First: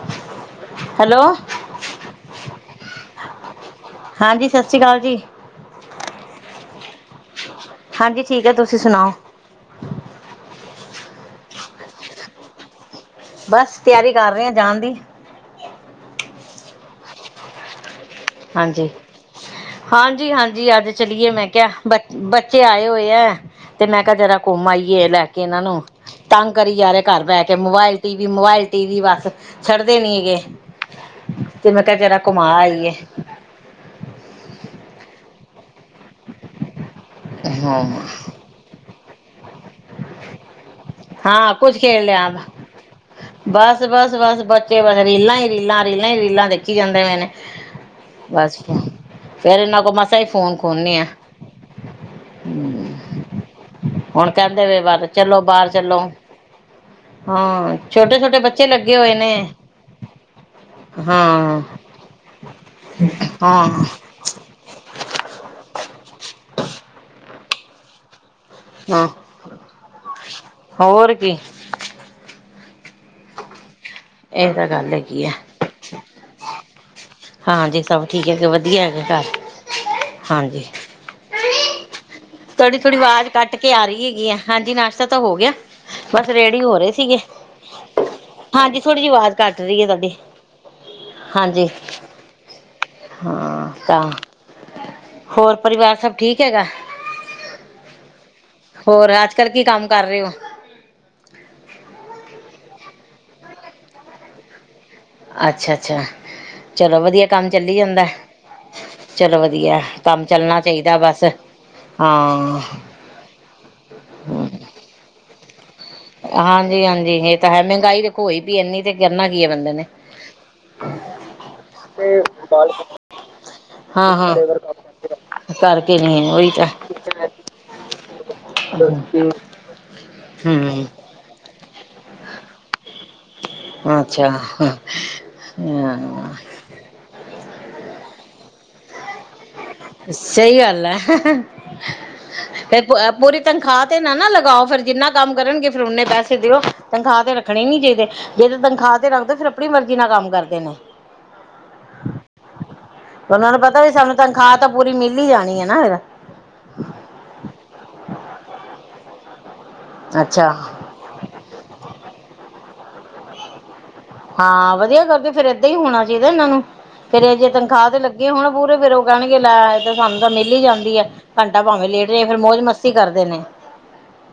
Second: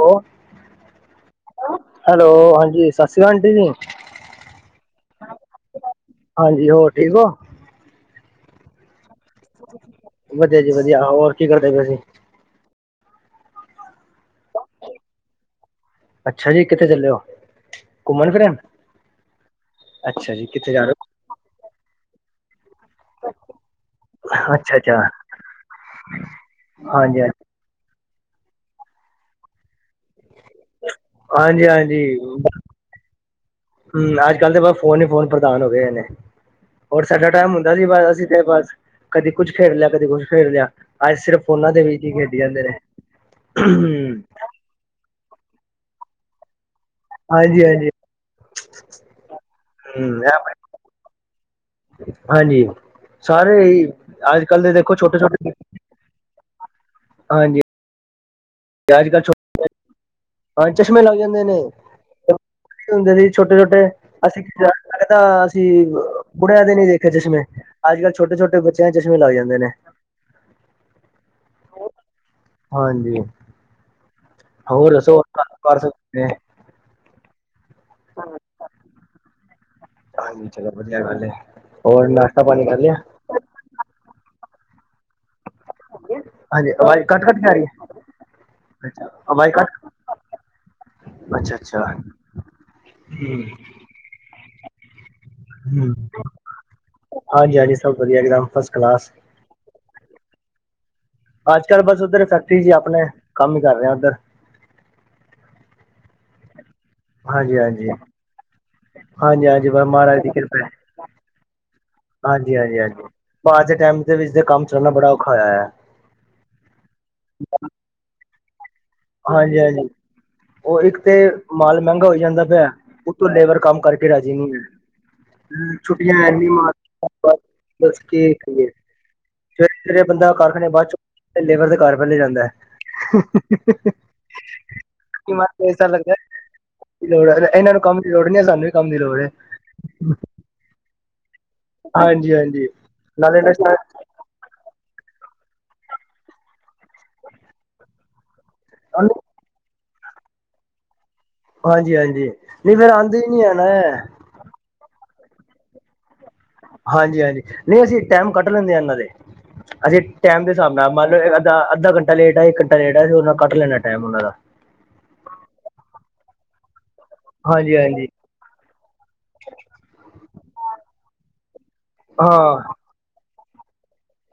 ਉਹ hello hello hello ਹਾਂਜੀ ਸਤਿ ਸ੍ਰੀ ਅਕਾਲ ਆਂਟੀ ਜੀ। ਹਾਂਜੀ ਸਤਿ ਸ਼੍ਰੀ ਅਕਾਲ ਜੀ ਹਾਂਜੀ ਹੋਰ ਠੀਕ ਹੋ? ਹਾਂਜੀ ਠੀਕ ਆ, ਤੁਸੀਂ ਸੁਣਾਓ। ਵਧੀਆ ਜੀ ਵਧੀਆ। ਹੋਰ ਕੀ ਕਰਦੇ ਪਏ ਸੀਂ? ਬਸ ਤਿਆਰੀ ਕਰ ਰਹੇ ਹਾਂ ਜਾਣ ਦੀ। ਅੱਛਾ ਜੀ, ਕਿੱਥੇ ਚੱਲੇ ਹੋ? ਘੁੰਮਣ ਫਿਰਨ? ਹਾਂਜੀ, ਹਾਂਜੀ ਅੱਛਾ ਜੀ ਹਾਂਜੀ, ਕਿੱਥੇ ਜਾ ਅੱਜ ਰਹੇ ਚਲੀਏ ਮੈਂ ਕਿਹਾ ਬ ਬੱਚੇ ਆਏ ਹੋਏ ਨੇ। ਨੇ ਤੇ ਮੈਂ ਕਿਹਾ ਜਰਾ ਹੋ? ਘੁੰਮ ਅੱਛਾ ਅੱਛਾ, ਆਈਏ ਲੈ ਕੇ ਇਹਨਾਂ ਨੂੰ ਤੰਗ ਕਰੀ ਜਾਰੇ ਹਾਂਜੀ ਘਰ ਹਾਂਜੀ। ਬਹਿ ਕੇ। ਅਤੇ mobile TV mobile T V ਬਸ ਛੱਡਦੇ ਨੀ ਹੈਗੇ। ਹਾਂਜੀ ਤੇ ਮੈਂ ਕਿਹਾ ਜਰਾ ਘੁਮਾ ਆਈਏ। ਹਮ ਅੱਜ ਕੱਲ੍ਹ ਤਾਂ ਬਸ ਫੋਨ ਹੀ ਫੋਨ ਪ੍ਰਧਾਨ ਹੋ ਗਏ ਨੇ। ਹੋਰ ਸਾਡਾ ਟਾਈਮ ਹੁੰਦਾ ਹਾਂ ਸੀ ਬਸ ਅਸੀਂ ਤੇ ਬਸ ਕਦੇ ਕੁੱਛ ਖੇਡ ਲਿਆ। ਕਦੇ ਕੁਛ ਖੇਡ ਲਿਆ। ਅੱਜ ਸਿਰਫ ਹਾਂ ਫੋਨਾਂ ਕੁੱਝ ਦੇ ਖੇਡ ਵਿੱਚ ਹੀ ਲਿਆ ਖੇਡੀ ਜਾਂਦੇ ਨੇ। ਬਸ ਬਸ ਬਸ ਬੱਚੇ ਬਸ ਰੀਲਾਂ ਹੀ ਰੀਲਾਂ ਰੀਲਾਂ ਹੀ ਰੀਲਾਂ ਦੇਖ ਦੇਖੀ ਜਾਂਦੇ ਪਏ ਨੇ। ਹਾਂਜੀ ਹਾਂਜੀ, ਬਸ ਫੇਰ ਇਹਨਾਂ ਕੋਲੋਂ ਮਸਾ ਹੂੰ ਹੀ ਫੋਨ ਖੋਨੇ ਆਂ। ਹਾਂਜੀ ਸਾਰੇ ਇਹੀ ਹੁਣ ਕਹਿੰਦੇ ਨੇ ਬਸ। ਚਲੋ ਬਾਹਰ ਚਲੋ ਹਾਂਜੀ ਹਾਂ। ਛੋਟੇ ਛੋਟੇ ਬੱਚੇ ਲੱਗੇ ਅੱਜ ਹੋਏ ਕੱਲ੍ਹ ਛੋ ਨੇ। ਹਾਂ, ਚਸ਼ਮੇ ਲੱਗ ਜਾਂਦੇ ਨੇ ਹਾਂ ਇਹੀ ਹੁੰਦੇ ਨੇ ਛੋਟੇ ਹਾਂ ਛੋਟੇ ਅਸੀਂ ਲਗਦਾ ਅਸੀਂ ਕੁ ਬੁੜੇਆ ਦੇ ਨੀ ਦੇਖੇ ਚਸ਼ਮੇ ਅੱਜ ਕੱਲ੍ਹ ਛੋਟੇ ਛੋਟੇ ਬੱਚੇ ਬੱਚਿਆਂ ਨੂੰ ਚਸ਼ੇ ਹਾਂ ਚਸ਼ਮੇ ਲੱਗ ਜਾਂਦੇ ਨੇ। ਹੋਰ ਕੀ ਹਾਂਜੀ। ਇਹ ਤਾਂ ਗੱਲ ਹੋਰ ਦੱਸੋ ਹੈਗੀ ਆ ਕੰਮ ਕਾਰ ਸਭ ਕਿਵੇਂ ਹਾਂਜੀ ਸਭ ਠੀਕ ਹੈ ਜੀ ਵਧੀਆ ਹੈਗੇ ਘਰ। ਹਾਂਜੀ ਚਲੋ ਵਧੀਆ ਗੱਲ ਹੈ ਹੋਰ ਨਾ ਥੋੜ੍ਹੀ ਥੋੜ੍ਹੀ ਆਵਾਜ਼ ਕੱਟ ਕੇ ਆ ਰਹੀ ਹੈਗੀ ਆ। ਹਾਂਜੀ ਨਾਸ਼ਤਾ ਤਾਂ ਹੋ ਗਿਆ। ਬਸ ਰੇਡੀ ਹਾਂਜੀ ਹੋ ਰਹੇ ਆਵਾਜ਼ ਸੀਗੇ। ਕੱਟ ਕੱਟ ਕੇ ਆ ਰਹੀ ਹਾਂਜੀ ਥੋੜ੍ਹੀ ਜਿਹੀ ਆਵਾਜ਼ ਕੱਟ ਰਹੀ ਹੈ ਤੁਹਾਡੀ। ਅੱਛਾ ਹਾਂਜੀ ਅੱਛਾ। ਹਾਂ ਤਾਂ ਹੋਰ ਪਰਿਵਾਰ ਸਭ ਠੀਕ ਹੈਗਾ? ਹਾਂਜੀ ਹਾਂਜੀ ਸਭ ਵਧੀਆ ਇਕਦਮ। ਹੋਰ ਅੱਜ ਕੱਲ੍ਹ ਕੀ ਕੰਮ ਕਰ ਰਹੇ ਹੋ? ਅੱਜ ਕੱਲ੍ਹ ਬਸ ਉੱਧਰ ਫੈਕਟਰੀ ਚ ਹੀ ਆਪਣੇ ਕੰਮ ਹੀ ਕਰ ਰਿਹਾ ਉੱਧਰ। ਅੱਛਾ ਅੱਛਾ ਚਲੋ ਵਧੀਆ ਕੰਮ ਹਾਂਜੀ ਚੱਲੀ ਹਾਂਜੀ ਜਾਂਦਾ? ਚਲੋ ਹਾਂਜੀ ਹਾਂਜੀ ਵਧੀਆ ਬਸ ਵ ਮਹਾਰਾਜ ਕੰਮ ਦੀ ਚੱਲਣਾ ਕਿਰਪਾ ਚਾਹੀਦਾ ਬਸ। ਹਾਂਜੀ ਹਾਂ ਹਾਂਜੀ ਹਾਂਜੀ। ਪਰ ਅਜ ਦੇ ਟਾਈਮ ਦੇ ਵਿੱਚ ਕੰਮ ਚੱਲਣਾ ਬੜਾ ਔਖਾ ਹੋਇਆ ਹੈ। ਹਾਂਜੀ ਹਾਂਜੀ। ਇਹ ਤਾਂ ਹੈ ਮਹਿੰਗਾਈ ਦੇਖੋ ਹੋਈ ਪਈ ਇੰਨੀ ਤੇ ਕਰਨਾ ਕੀ ਹੈ ਹਾਂਜੀ ਬੰਦੇ ਨੇ। ਹਾਂਜੀ ਉਹ ਇੱਕ ਤੇ ਮਾਲ ਮਹਿੰਗਾ ਹੋਈ ਜਾਂਦਾ ਪਿਆ, ੳਤੋਂ ਲੇਬਰ ਕੰਮ ਕਰਕੇ ਹਾਂ ਰਾਜੀ ਹਾਂ ਨਹੀਂ ਗੀ। ਕਰਕੇ ਛੁੱਟੀਆਂ ਨਹੀਂ ਐਨੀ ਉਹੀ ਤਾਂ ਮਾਰ ਬੱਸ ਕੇ ਕਹੀਏ। ਸਵੇਰੇ-ਸਵੇਰੇ ਬੰਦਾ ਕਾਰਖਾਨੇ ਹਮ ਬਾਅਦ ਚੁੱਕ ਲੇਬਰ ਦੇ ਘਰ ਪਹਿਲੇ ਜਾਂਦਾ ਅੱਛਾ ਹਹ ਮੈਨੂੰ ਐਸਾ ਲੱਗਦਾ ਲੋੜ ਹੈ ਇਹਨਾਂ ਨੂੰ ਕੰਮ ਦੀ ਲੋੜ ਨਹੀਂ ਹੈ। ਸਾਨੂੰ ਵੀ ਕੰਮ ਦੀ ਲੋੜ ਹੈ। ਸਹੀ ਗੱਲ ਹੈ ਹਾਂਜੀ ਹਾਂਜੀ ਤੇ ਪੂਰੀ ਨਾਲੇ ਤਨਖਾਹ ਤੇ' ਨਾ ਨਾ ਲਗਾਓ ਫੇਰ ਜਿੰਨਾ ਕੰਮ ਕਰਨਗੇ ਫੇਰ ਉਨੇ ਪੈਸ ਦਿਓ ਤਨਖਾਹ ਤੇ ਰੱਖਣੇ ਨੀ ਚਾਹੀਦੇ ਜੇ' ਤਾਂ ਤਨਖਾਹ ਤੇ ਰੱਖਦੇ ਫਿਰ ਆਪਣੀ ਮਰਜ਼ੀ ਨਾਲ ਕੰਮ ਕਰਦੇ ਨੇ ਹਾਂਜੀ-ਹਾਂਜੀ ਨਹੀਂ ਫੇਰ ਆਉਂਦੇ ਹੀ ਨੀ ਉਹਨਾਂ ਨੂੰ ਆਣਾ ਪਤਾ ਵੀ ਸਾਨੂੰ ਤਨਖਾਹ ਤਾਂ ਪੂਰੀ ਮਿਲ ਹੀ ਜਾਣੀ ਹੈ ਨਾ ਫ ਹਾਂਜੀ-ਹਾਂਜੀ ਨਹੀਂ ਅਸੀਂ ਟਾਈਮ ਕੱਢ ਲੈਂਦੇ ਹਾਂ ਇਹਨਾਂ ਦੇ ਅਸੀਂ ਟਾਈਮ ਦੇ ਅੱਛਾ ਹਿਸਾਬ ਨਾਲ ਮੰਨ ਲਬ ਅੱਧਾ-ਅੱਧਾ ਘੰਟਾ ਲੇਟ ਹੈ ਇੱਕ ਘੰਟਾ ਲੇਟ ਆ ਅਸੀ ਉਹ ਕੱਢ ਲੈਣਾ ਟਾਈਮ ਉਹਨਾ ਦਾ ਹਾਂ ਵਧੀਆ ਕਰਦੇ ਫੇਰ ਏਦਾਂ ਹੀ ਹੋਣਾ ਚਾਹੀਦਾ ਇਹਨਾਂ ਨੂੰ ਫੇਰ ਇਹ ਜੇ ਹਾਂਜੀ ਤਨਖਾਹ ਤੇ ਹਾਂਜੀ ਲੱਗੇ ਹੁਣ ਪੂਰੇ ਫਿਰ ਉਹ ਕਹਿਣਗੇ ਲੈ ਸਾਨੂੰ ਤਾਂ ਮਿਲ ਹੀ ਜਾਂਦੀ ਹੈ। ਘੰਟਾ ਭਾਵੇਂ ਲੇਟ ਰਹੇ ਫਿਰਰ ਮੌਜ ਹਾਂ ਮਸ ਕਰਦੇ ਨੇ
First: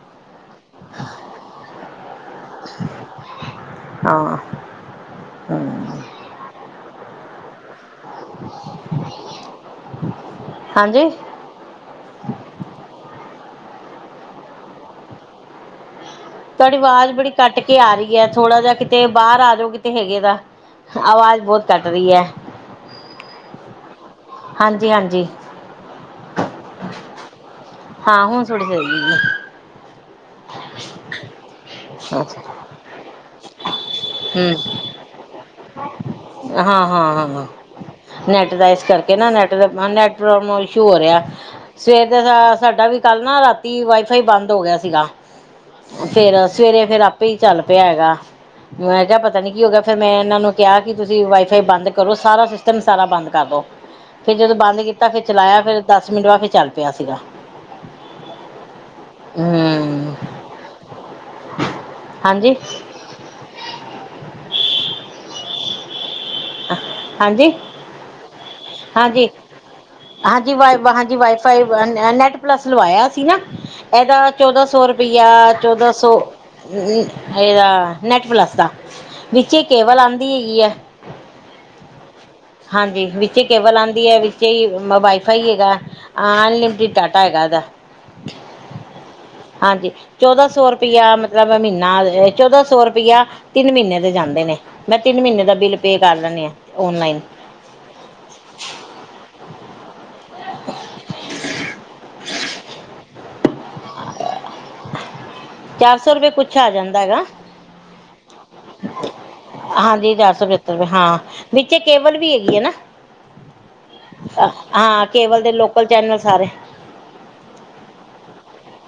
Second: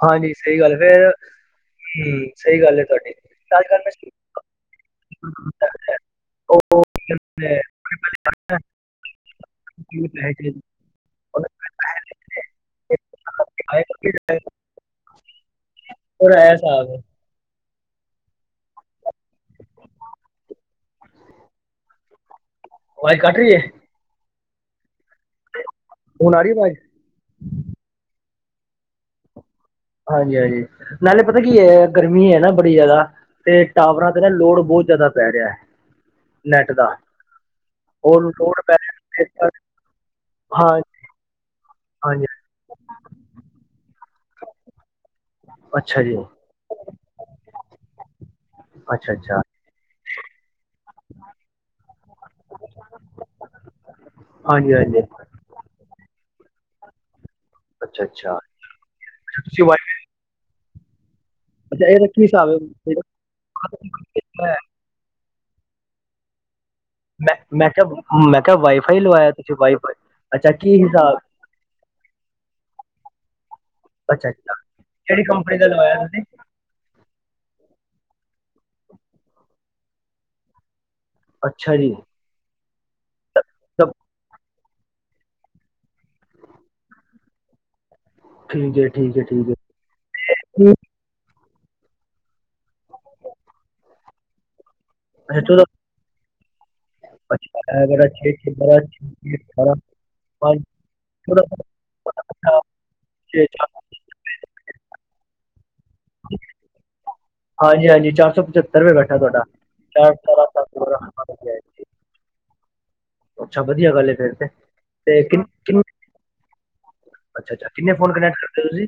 ਹਾਂਜੀ ਸਹੀ ਗੱਲ ਫੇਰ ਹਮ ਸਹੀ ਗੱਲ ਹੈ ਤੁਹਾਡੀ ਰਾਜ ਕਰ ਮੈਂ ਹਾਂ ਅੱਛ ਉਹ ਕੀ ਕਹਿੰਦੇ [inaudible] ਹਾਂਜੀ [unintelligible] [unintelligible] ਤੁਹਾਡੀ ਆਵਾਜ਼ ਬੜੀ ਕੱਟ ਕੇ ਆ ਰਹੀ ਹੈ ਥੋੜਾ ਜਾ ਕਿਤੇ ਬਾਹਰ ਆ ਜਾਓ ਕਿਤੇ ਹੈਗੇ ਦਾ ਆਵਾਜ਼ ਬਹੁਤ ਘੱਟ ਰਹੀ ਹੈ। ਆਵਾਜ਼ ਕੱਟ ਰਹੀ ਹੈ। ਹਾਂਜੀ-ਹਾਂਜੀ ਹੁਣ ਆ ਰਹੀ ਆ ਵਾਜ ਹਾਂ ਹੁਣ ਸੁਟਦੀ ਹਾਂਜੀ-ਹਾਂਜੀ ਨਾਲੇ ਪਤਾ ਕੀ ਹੈ ਗਰਮੀ ਹੈ ਨਾ ਬੜੀ ਜ਼ਿਆਦਾ ਤੇ' ਟਾਵਰਾਂ ਤੇ ਨਾ ਲੋੜ ਬਹੁਤ ਜ਼ਿਆਦਾ ਪਰੀਆ ਹਾਂ-ਹਾਂ-ਹਾਂ-ਹਾਂ ਉਹ ਨੈਟ ਲੋਡ ਦਾ ਪੈ ਇਸ ਕਰਕੇ ਨਾ ਰਿਹਾ ਹੈ। ਨੈਟ ਦਾ ਨੈਟ ਪ੍ਰੋਬਲਮ ਹਾਂ ਇਸ਼ੂ ਹੋ ਰਿਹਾ ਸਵੇਰ ਹਾਂਜੀ ਦਾ ਸਾਡਾ ਵੀ ਕੱਲ ਨਾ ਰਾਤੀ ਵਾਈਫਾਈ ਬੰਦ ਹੋ ਗਿਆ ਸੀਗਾ ਅੱਛਾ ਜੀ ਫੇਰ ਸਵੇਰੇ ਫੇਰ ਆਪੇ ਹੀ ਚੱਲ ਪਿਆ ਹੈਗਾ। ਮੈਂ ਅੱਛਾ ਕਿਹਾ ਅੱਛਾ ਪਤਾ ਨੀ ਕੀ ਹੋ ਗਿਆ ਫੇਰ ਮੈਂ ਇਹਨਾਂ ਨੂੰ ਕਿਹਾ ਕਿ ਤੁਸੀਂ ਵਾਈਫਾਈ ਬੰਦ ਕਰੋ ਸਾਰਾ ਸਿਸਟਮ ਸਾਰਾ ਬੰਦ ਕਰਦੋ ਫਿਰ ਜਦੋਂ ਹਾਂਜੀ ਬੰਦ ਹਾਂਜੀ ਕੀਤਾ ਫਿਰ ਚਲਾਇਆ ਫਿਰ ਦਸ ਮਿੰਟ ਬਾਅ ਫਿਰ ਚੱਲ ਪਿਆ ਸੀਗਾ ਅੱਛਾ-ਅੱਛਾ ਅ ਤੁਸੀਂ [inaudible] ਅੱਛਾ ਇਹਦਾ ਕੀ ਸਾਬ ਹਾਂਜੀ ਆਹ ਮੈਂ-ਮੈਂ ਕਿਹਾ ਮੈਂ ਕਿਹਾ ਵਾਈਫਾਈ ਹਾਂਜੀ। ਲਵਾਇਆ ਤੁਸੀਂ ਵਾਈਫਾਈ ਅੱਛਾ ਹਾਂਜੀ ਕੀ ਵ' ਹਾਂਜੀ ਹਿਸਾਬ ਵਾਈਫਾਈ ਨੈਟ ਪਲਸ ਲਵਾਇਆ ਸੀ ਨਾ ਅੱਛਾ ਇਹਦਾ ਅੱਛਾ ਚੌਦਾਂ ਸੌ ਕਿਹੜੀ ਰੁਪਇਆ ਕੰਪਨੀ ਦਾ ਚੌਦਾਂ ਲਵਾਇਆ ਸੌ ਤੁਸੀਂ ਇਹਦਾ ਨੈਟ ਪਲੱਸ ਦਾ ਵਿੱਚੇ ਕੇਵਲ ਆਉਂਦੀ ਹੈਗੀ ਆ ਅੱਛਾ ਜੀ ਹਾਂਜੀ ਵਿੱਚ ਕੇਵਲ ਸਭ ਆਉਂਦੀ ਹੈ। ਜ ਵਾਈਫਾਈ ਹੈਗਾ ਅਨਲਿਮਿਟਿਡ ਡਾਟਾ ਹੈਗਾ ਇਹਦਾ ਠੀਕ-ਠੀਕ-ਠੀਕ ਹੈ। ਹਾਂਜੀ ਚੌਦਾਂ ਸੌ ਕੀ- ਰੁਪਇਆ ਮਤਲਬ ਮਹੀਨਾ ਚੌਦਾਂ ਸੌ ਰੁਪਇਆ ਤਿੰਨ ਮਹੀਨੇ ਦੇ ਜਾਂਦੇ ਨੇ ਮੈਂ ਤਿੰਨ ਅੱਛਾ ਮਹੀਨੇ ਦਾ ਚਲੋ ਬਿੱਲ ਪੇ ਕਰ ਲੈਂਦੇ ਆਂ ਓਨਲਾਈਨ [unintelligible] [unintelligible] ਚਾਰ ਸੌ ਰੁਪਏ ਕੁੱਛ ਆ ਜਾਂਦਾ ਗਾ ਹਾਂਜੀ-ਹਾਂਜੀ ਚਾਰ ਸੌ ਪਚੱਤਰ ਰੁਪਏ ਬੈਠਾ ਤੁਹਾਡਾ ਹਾਂਜੀ ਚਾਰ ਸੌ ਅਠਾਰਾਂ ਪਚੱਤਰ ਸੱਤ ਰੁਪਏ ਬਾਰਾਂ ਹਾਂ ਹਾਂਜੀ ਵਿੱਚੇ ਹਾਂਜੀ। ਕੇਵਲ ਵੀ ਹੈਗੀ ਹੈ ਨਾ ਅੱਛਾ ਵਧੀਆ ਗੱਲ ਹੈ ਫਿਰ ਤੇ ਆਂ, ਹਾਂ ਤੇ ਕੇਵਲ ਕਿੰਨ ਦੇ ਕਿੰਨ ਲੋਕਲ ਚੈਨਲ ਸਾਰੇ ਅੱਛਾ- ਅੱਛਾ ਕਿੰਨੇ ਫੋਨ ਕਨੈਕਟ ਕਰਦੇ ਹੋ ਤੁਸੀਂ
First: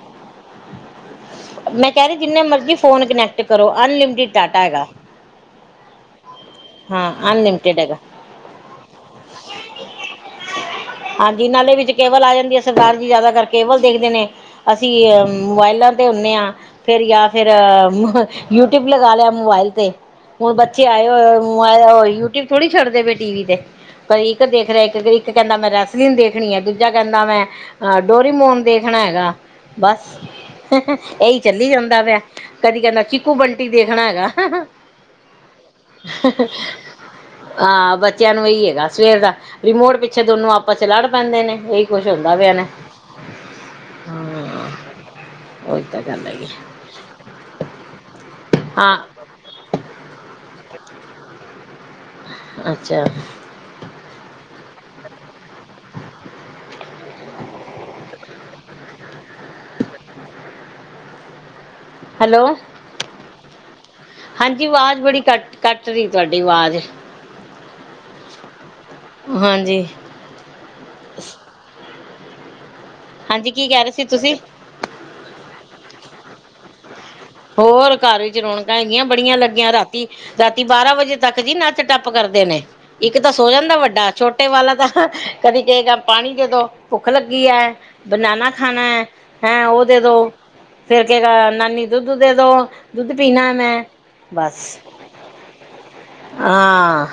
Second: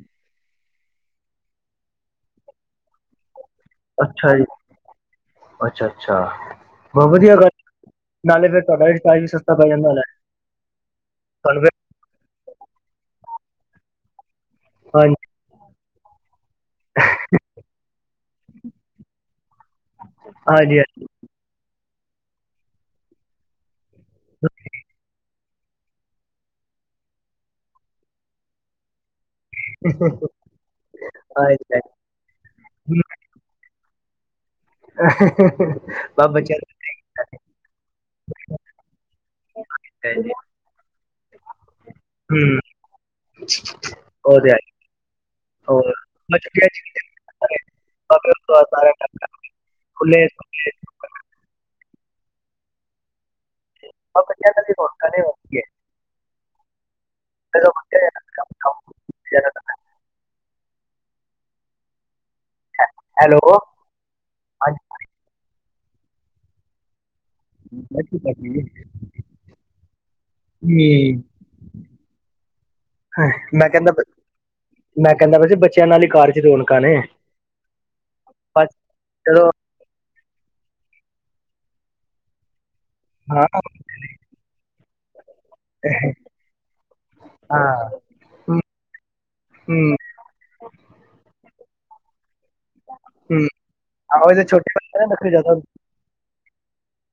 ਮੈਂ ਕਹਿ ਰਹੀ ਜਿੰਨੇ ਮਰਜ਼ੀ ਫੋਨ ਕਨੈਕਟ ਕਰੋ ਅਨਲਿਮਟਿਡ ਅੱਛਾ ਜੀ ਡਾਟਾ ਹੈਗਾ ਅੱਛਾ- ਅੱਛਾ ਬਹੁਤ ਹਾਂ ਵਧੀਆ ਗੱਲ ਅਨਲਿਮਟਿਡ ਹੈਗਾ ਨਾਲੇ ਫਿਰ ਤੁਹਾਡਾ ਸਟਾਈਲ ਸਸਤਾ ਪੈ ਜਾਂਦਾ ਹੋਣਾ ਹਾਂਜੀ ਨਾਲੇ ਵਿੱਚ ਕੇਵਲ ਆ ਜਾਂਦੀ, ਸਰਦਾਰ ਜੀ ਜ਼ਿਆਦਾਤਰ ਕੇਵਲ ਦੇਖਦੇ ਨੇ, ਅਸੀਂ ਅ ਹਾਂਜੀ ਮੋਬਾਇਲਾਂ ਤੇ ਹੁੰਦੇ ਆਂ ਫਿਰ ਯਾ ਫਿਰ ਯੂਟਿਊਬ ਲਗਾ ਲਿਆ ਮੋਬਾਇਲ ਤੇ, ਹੁਣ ਹਾਂਜੀ ਬੱਚੇ ਆਏ ਅ ਮੋ ਯੂਟਿਊਬ ਥੋੜੀ ਛੱਡਦੇ ਪਏ ਟੀ ਵੀ ਤੇ ਕਈ ਇੱਕ ਦੇਖ ਰਿਹਾ ਇੱਕ, ਇੱਕ ਕਹਿੰਦਾ ਮੇਰਾ ਸਲੀਨ ਦੇਖਣੀ ਹੈ ਦੂਜਾ ਕਹਿੰਦਾ ਮੈਂ ਅਹ ਡੋਰੀਮੋਨ ਦੇਖਣਾ ਹੈਗਾ ਬਸ, ਏਹੀ ਹਾਂਜੀ ਚੱਲੀ ਹਾਂਜੀ ਜਾਂਦਾ ਪਿਆ ਕਦੀ ਕਹਿੰਦਾ ਹਾਂਜੀ। ਚੀਕੂ ਬੰਟੀ ਦੇਖਣਾ ਹੈਗਾ ਬਸ ਬੱਚਿਆਂ ਦਾ ਹਾਂ ਬੱਚਿਆਂ ਨੂੰ ਇਹੀ ਹੈਗਾ ਸਵੇਰ ਦਾ, ਰਿਮੋਟ ਪਿੱਛੇ ਦੋਨੋ ਆਪਸ 'ਚ ਲੜ ਪੈਂਦੇ ਨੇ ਇ ਹਮ, ਹਾਂ ਉਹ ਤੇ ਹੈ ਉਹੀ ਹੋਰ ਤਾਂ ਗੱਲ ਹੈਗੀ ਹਾਂ [unintelligible] ਫੁੱਲੇ ਅੱਛਾ ਅ ਪਚਣ ਹਾਂ ਸ ਹੈਲੋ ਹੈ ਹੈਲੋ ਹਾਂਜੀ ਆਵਾਜ਼ ਬੜੀ ਕੱਟ, ਕੱਟ ਰਹੀ ਤੁਹਾਡੀ ਆਵਾਜ਼ ਹ [unintelligible] ਹਾਂਜੀ ਹਾਂਜੀ ਹਮ ਕੀ ਮੈਂ ਕਹਿ ਰਹੇ ਕਹਿੰਦਾ ਪਿਆ ਸੀ ਤੁਸੀਂ ਮੈਂ ਕਹਿੰਦਾ ਪਿਆ ਸੀ ਬੱਚਿਆਂ ਨਾਲ ਹੀ ਕਾਰ 'ਚ ਰੌਣਕਾਂ ਨੇ ਹੋਰ ਘਰ ਵਿੱਚ ਬਸ ਰੌਣਕਾਂ ਹੈਗੀਆਂ ਬੜੀਆਂ ਜਦੋਂ ਲੱਗੀਆਂ ਰਾਤ ਤੀ ਰਾਤੀ ਬਾਰਾਂ ਵਜੇ ਤੱਕ ਜੀ ਨੱਚ ਟੱਪ ਕਰਦੇ ਨੇ ਇੱਕ ਤਾਂ ਹਾਂ ਸੋ ਜਾਂਦਾ ਵੱਡਾ ਛੋਟਾ ਛੋਟੇ ਵਾਲਾ ਤਾਂ ਕਦੀ ਕਹੇਗਾ ਪਾਣੀ ਦੇ ਦੋ ਭੁੱਖ ਲੱਗੀ ਹੈ ਹਾਂ ਬਨਾਨਾ ਹੂੰ ਖਾਣਾ ਹੈ, ਹੈਂ ਉਹ ਹੂੰ ਦੇ ਦੋ, ਫੇਰ ਕਹੇਗਾ ਨਾਨੀ ਦੁੱਧ ਦੇ ਦੋ ਦੁੱਧ ਹੂੰ ਪੀਣਾ ਮੈਂ ਆਹੋ ਇਹਦੇ ਬਸ ਛੋਟੇ ਬੱਚੇ ਨਾ ਨਖਰੇ ਜ਼ਿਆਦਾ ਹਾਂ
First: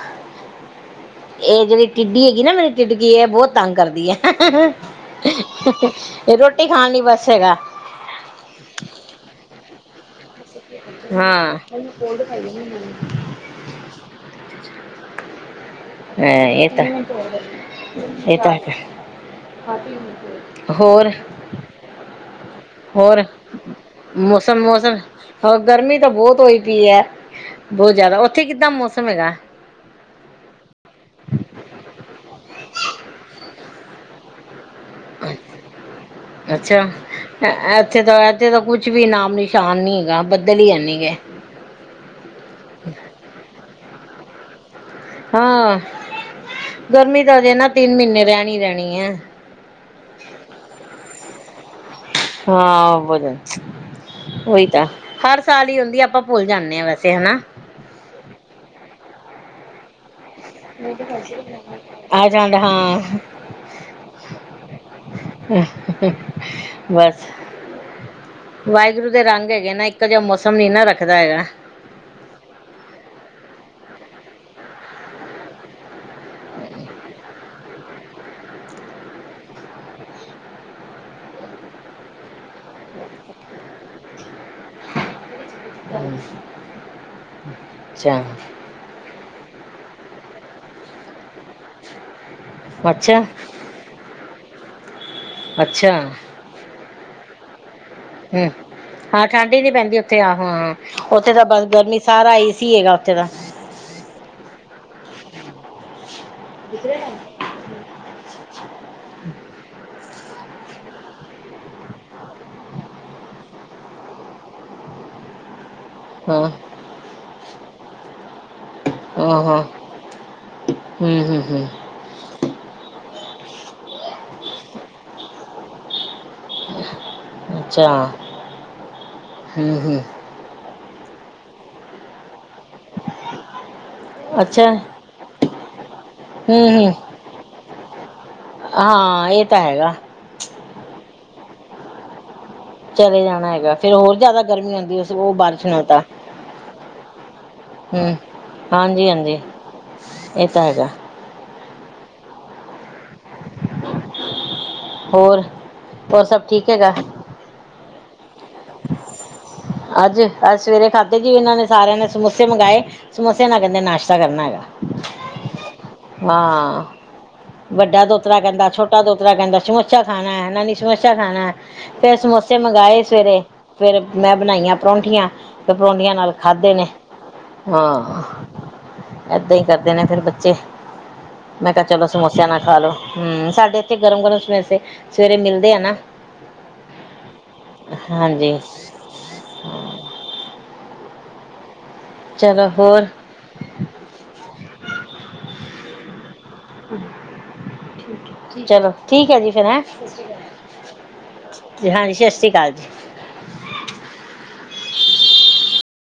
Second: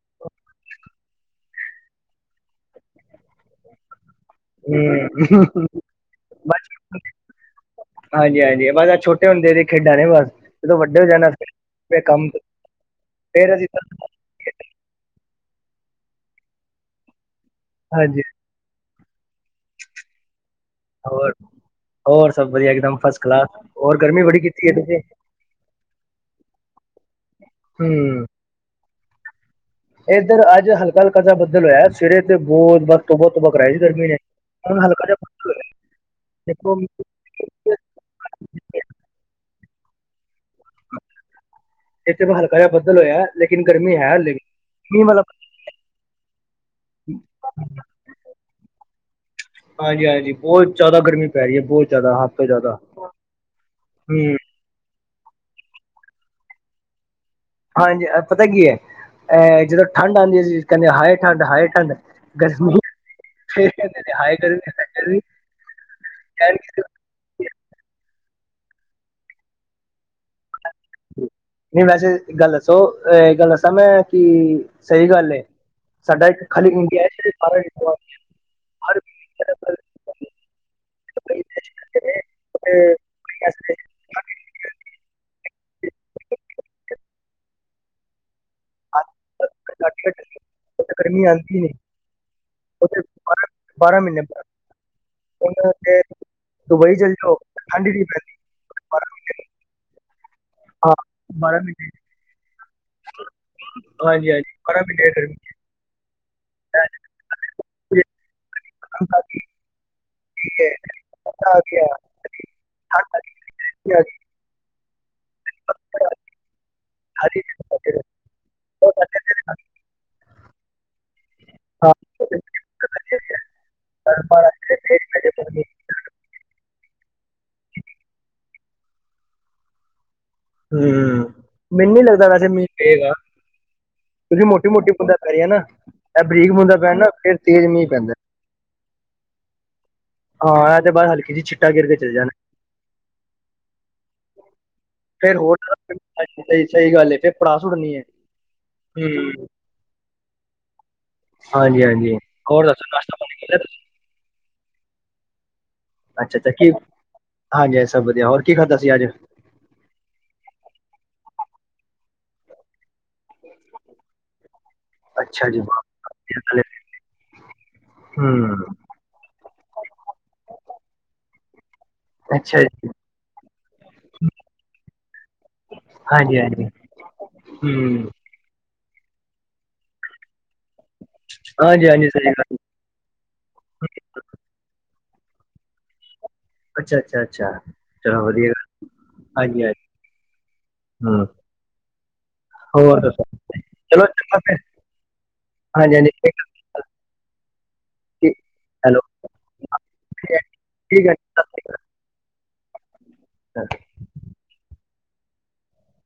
ਇਹ ਜਿਹੜੀ ਟਿੱਡੀ ਹੈਗੀ ਨਾ ਮੇਰੀ ਟਿੱਡਕੀ ਏ ਬਹੁਤ ਤੰਗ ਕਰਦੀ ਹੈ ਹੁੰਦੇ ਹੂੰ ਰੋਟੀ ਬਸ ਖਾਣ ਲਈ ਬਸ ਹੈਗਾ ਹਾਂਜੀ ਹਾਂਜੀ ਬਸ ਛੋਟੇ ਹੁੰਦੇ ਦੇ ਖੇਡਾਂ ਨੇ ਬਸ ਜਦੋਂ ਵੱਡੇ ਹੋ ਜਾਣਾ ਹਾਂ ਫੇਰ ਅਸੀ ਤਾਂ ਹੈੰ ਇਹ ਤਾਂ ਹੈ ਹਾਂਜੀ ਇਹ ਤਾਂ ਹੈ ਹੋਰ ਹੋਰ ਸਭ ਵਧੀਆ ਇੱਕਦਮ ਫਸਟ ਹੋਰ, ਕਲਾਸ ਹੋਰ ਗਰਮੀ ਬੜੀ ਮੌਸਮ ਕੀਤੀ ਹੈ -ਮੌਸਮ, ਤੁਸੀਂ ਹੋਰ ਗਰਮੀ ਤਾਂ ਬੌਤ ਹੋਈ ਪੀ ਐ, ਬੌਤ ਜਾਦਾ, ਉੱਥੇ ਕਿੱਦਾਂ ਮੌਸਮ ਹੈਗਾ? ਏਧਰ ਅੱਜ, ਹਲਕਾ -ਹਲਕਾ ਜਾ ਬੱਦਲ ਹੋਏਆ, ਸਵੇਰੇ ਤੇ ਬੌਤ ਤੌਬਾ -ਤੌਬਾ, ਤੌਬਾ ਕਰਾਈ ਗਰਮੀ ਨੇ, ਹੁਣ ਹਲ ਅੱਛਾ। ਏਥੇ ਤਾਂ- ਏਥੇ ਤਾਂ, ਕੁਛ ਵੀ ਨਾਮ ਨਿਸ਼ਾਨ ਨੀਂ ਹੈਗਾ ਬੱਦਲ ਈ ਐ ਨੀਂ ਗੇ। ਇੱਥੇ, ਹਲਕਾ ਜੇਆ ਬਦਲ ਹੋਏਆ, ਲੇਕਿਨ ਗਰਮੀ ਹੈ ਹਲੇ ਵੀ। ਹਾਂ, ਗਰਮੀ ਤਾਂ ਅਜੇ ਨਾ ਤਿੰਨ ਮੀਨੇ ਰੈਣੀ -ਰੈਣੀ ਐ। ਹਾਂਜੀ- ਹਾਂਜੀ, ਬੌਤ ਜਾਦਾ ਗਰਮੀ ਪੈ ਰਈ ਐ ਬੌਤ ਜਾਦਾ ਹਦ ਹਾਂ [unintelligible] ਓਈ ਤਾਂ। ਹਰ ਸਾਲ ਈ ਹੁੰਦੀ ਐ, ਆਪਾਂ ਭੁੱਲ ਜਾਂਨੇ ਆਂ ਵੈਸੇ ਹਨਾ। ਹਾਂਜੀ, ਪਤਾ ਕੀ ਐ, ਅਹ ਜਦੋਂ ਠੰਡ ਆਂਦੀ ਸੀ। ਕੈੰਦੇ ਹਾਏ ਠੰਡ -ਹਾਏ ਠੰਡ ਆ ਜਾਂਦਾ [unintelligible] ਹਾਂ ਫੇਰ ਕੈੰਦੇ ਨੇ, ਹਾਏ ਗਰਮੀ- ਹਾਏ ਗਰਮੀ [unintelligible] ਵਾਏਗੁਰੂ ਦੇ ਰੰਗ ਹੈਗੇ ਨ, ਇੱਕੋ ਜੇਆ ਮੌਸਮ ਨੀਂ ਨਾ ਰੱਖਦਾ ਹੈਗਾ। ਨਈ ਵੈਸੇ ਇਕ ਗੱਲ ਦੱਸੋ, ਇੱਕ ਗੱਲ ਦੱਸਾਂ ਮੈਂ, ਕਿ ਸਈ ਗੱਲ ਐ। [unintelligible] [unintelligible] [inaudible] ਗਰਮੀ ਆਂਦੀ ਏ। ਅੱਛਾ ਬਾਰਾ ਮੀਨੇ ਅੱਛਾ [unintelligible] ਦੁਬਈ ਚਲ ਜੋ ਠੰਡ ਈ ਨੀਂ ਪੈਂਦੀ। ਹਮ, ਬਾਰਾਂ ਹਾਂ ਮਹੀਨੇ ਠੰਡੀ ਹੀ ਨੀ, ਪੈਂਦੀ ਉੱਥੇ ਆਹੋ। ਹਾਂ, ਓਥੇ ਤਾਂ ਬਾਰਾਂ ਬਸ, ਗਰਮੀ ਸਾਰਾ ਏਸੀ ਹੈਗਾ ਓਥੇ ਤਾਂ ਹਾਂਜੀ -ਹਾਂਜੀ ਬਾਰਾ ਮੀਨ੍ਹੇ ਐ ਗਰਮੀ। ਹੈ। ਆ [unintelligible] ਗਈ [unintelligible] ਗਈ ਹਾਂ ਹਾਂਜੀ। ਆ ਹ, ਹੂੰ ਹੂੰ ਹਮ। [inaudible] ਅੱਛਾ, ਹੂੰ-ਹੂੰ ਹਮ, ਮੈਨੂੰ ਨੀ ਲੱਗਦਾ ਵੈਸੇ ਮੀਂਹ ਪਏਗਾ। ਮੋਟੀ- ਅੱਛਾ ਮੋਟੀ ਬੂੰਦਾ ਪੈ ਰਈਆਂ ਨਾ, ਐ ਬਰੀਕ ਹਮ ਬੂੰਦਾ ਹਮ ਪੈਣ ਨਾ, ਫੇਰ ਤੇਜ਼ ਮੀਂਹ ਪੈਂਦਾ। ਹਾਂ, ਏਹ ਤਾਂ ਹੈਗਾ। ਹਾਂ, ਐ ਤੇ ਬਸ ਹਲਕੇ ਜੀ, ਛਿੱਟਾ ਗੇਰ ਕੇ ਚਲੇ ਜਾਨ। ਚਲੇ ਜਾਣਾ ਹੈਗਾ ਫੇਰ ਹੋਰ ਜਾਦਾ ਗਰਮੀ ਹੁੰਦੀ। ਤੇ ਓ ਫੇਰ ਹੋਰ ਬਾਰਿਸ਼ ਨੂੰ ਤਾ ਸਹੀ ਸਹੀ ਗੱਲ ਏ ਫੇਰ ਪੜ੍ਹਾ ਸੁੱਟਣੀ ਏ। ਹਮ, ਹਾਂਜੀ -ਹਾਂਜੀ। ਹੂੰ, ਏਹ ਤਾਂ ਹੈਗਾ। ਹਾਂਜੀ -ਹਾਂਜੀ, ਹੋਰ ਦੱਸੋ [unintelligible] ਹੋਰ? ਹੋਰ ਅੱਛਾ ਸਭ -ਅੱਛਾ ਕੀ, ਠੀਕ ਹੈਗਾ ਹਾਂਜੀ ਹਾਂ ਸਬ ਵਧੀਆ, ਹੋਰ ਕੀ ਖਾਧਾ ਸੀ ਅੱਜ? ਅੱਜ, ਅੱਜ ਸਵੇਰੇ ਖਾਦੇ ਜੀ, ਇਨਾਂ ਨੇ ਸਾਰੇਆਂ ਨੇ ਸਮੋਸੇ ਮੰਗਾਏ। ਸਮੋਸੇਆਂ ਨਾਲ, ਕੈੰਦੇ ਨਾਸ਼ਤਾ ਕਰਨਾ ਹੈਗਾ। ਅੱਛਾ ਜੀ ਹੂੰ, ਹਾਂ, ਵੱਡਾ ਦੋਤਰਾ ਕੈੰਦਾ ਛੋਟ ਛੋਟਾ ਦੋਤਰਾ ਕੈੰਦਾ ਛਮੋਛਾ ਖਾਨਾ, ਨਾਨੀ ਛਮੋਸ਼ਾ ਖਾਨਾ ਹੈ। ਫੇਰ ਸਮੋਸੇ ਅੱਛਾ ਜੀ ਮੰਗਵਾਏ ਸਵੇਰੇ, ਫੇਰ ਮੈਂ ਣਾਈਆਂ ਪਰੌਠੀਆਂ, ਤੇ ਪਰੌਂਠੀਆਂ ਨਾਲ ਹਾਂਜੀ-ਹਾਂਜੀ ਖਾਧੇ ਨੇ, ਹੂੰ, ਹਾਂ। ਏਦਾਂ ਹੀ ਕਰਦੇ ਨੇ ਫੇਿਰ ਬੱਚੇ, ਮੈਂ ਕਿਹਾ ਚਲੋ ਹਾਂਜੀ-ਹਾਂਜੀ ਸਹੀ ਸਮੋਸਿਆਂ ਗੱਲ ਨਾਲ ਖਾਲੋ ਹਮ, ਸਾਡੇ ਇੱਥੇ ਗਰਮ -ਗਰਮ ਸਮੇਸੇ ਸਵੇਰੇ ਮਿਲਦੇ ਆ ਨਾ। ਅੱਛਾ ਅੱਛਾ, ਅੱਛਾ ਚਲੋ ਵਧੀਆ, ਹਾਂਜੀ ਹਾਂਜੀ -ਹਾਂਜੀ, ਹਮ- ਹੋਰ ਦੱਸੋ, ਚਲੋ ਠੀਕ ਹੈ ਫਿਰ, ਹਾਂਜੀ -ਹਾਂਜੀ। ਚਲੋ ਹੈਲੋ ਠੀਕ ਹੈ ਜੀ, ਫੇਰ ਹੈਂ। ਠੀਕ ਹੈ ਜੀ ਸਤਿ ਹਾਂਜੀ, ਸਤਿ ਸ਼੍ਰੀ ਅਕਾਲ ਜੀ। ਹਾਂ [inaudible]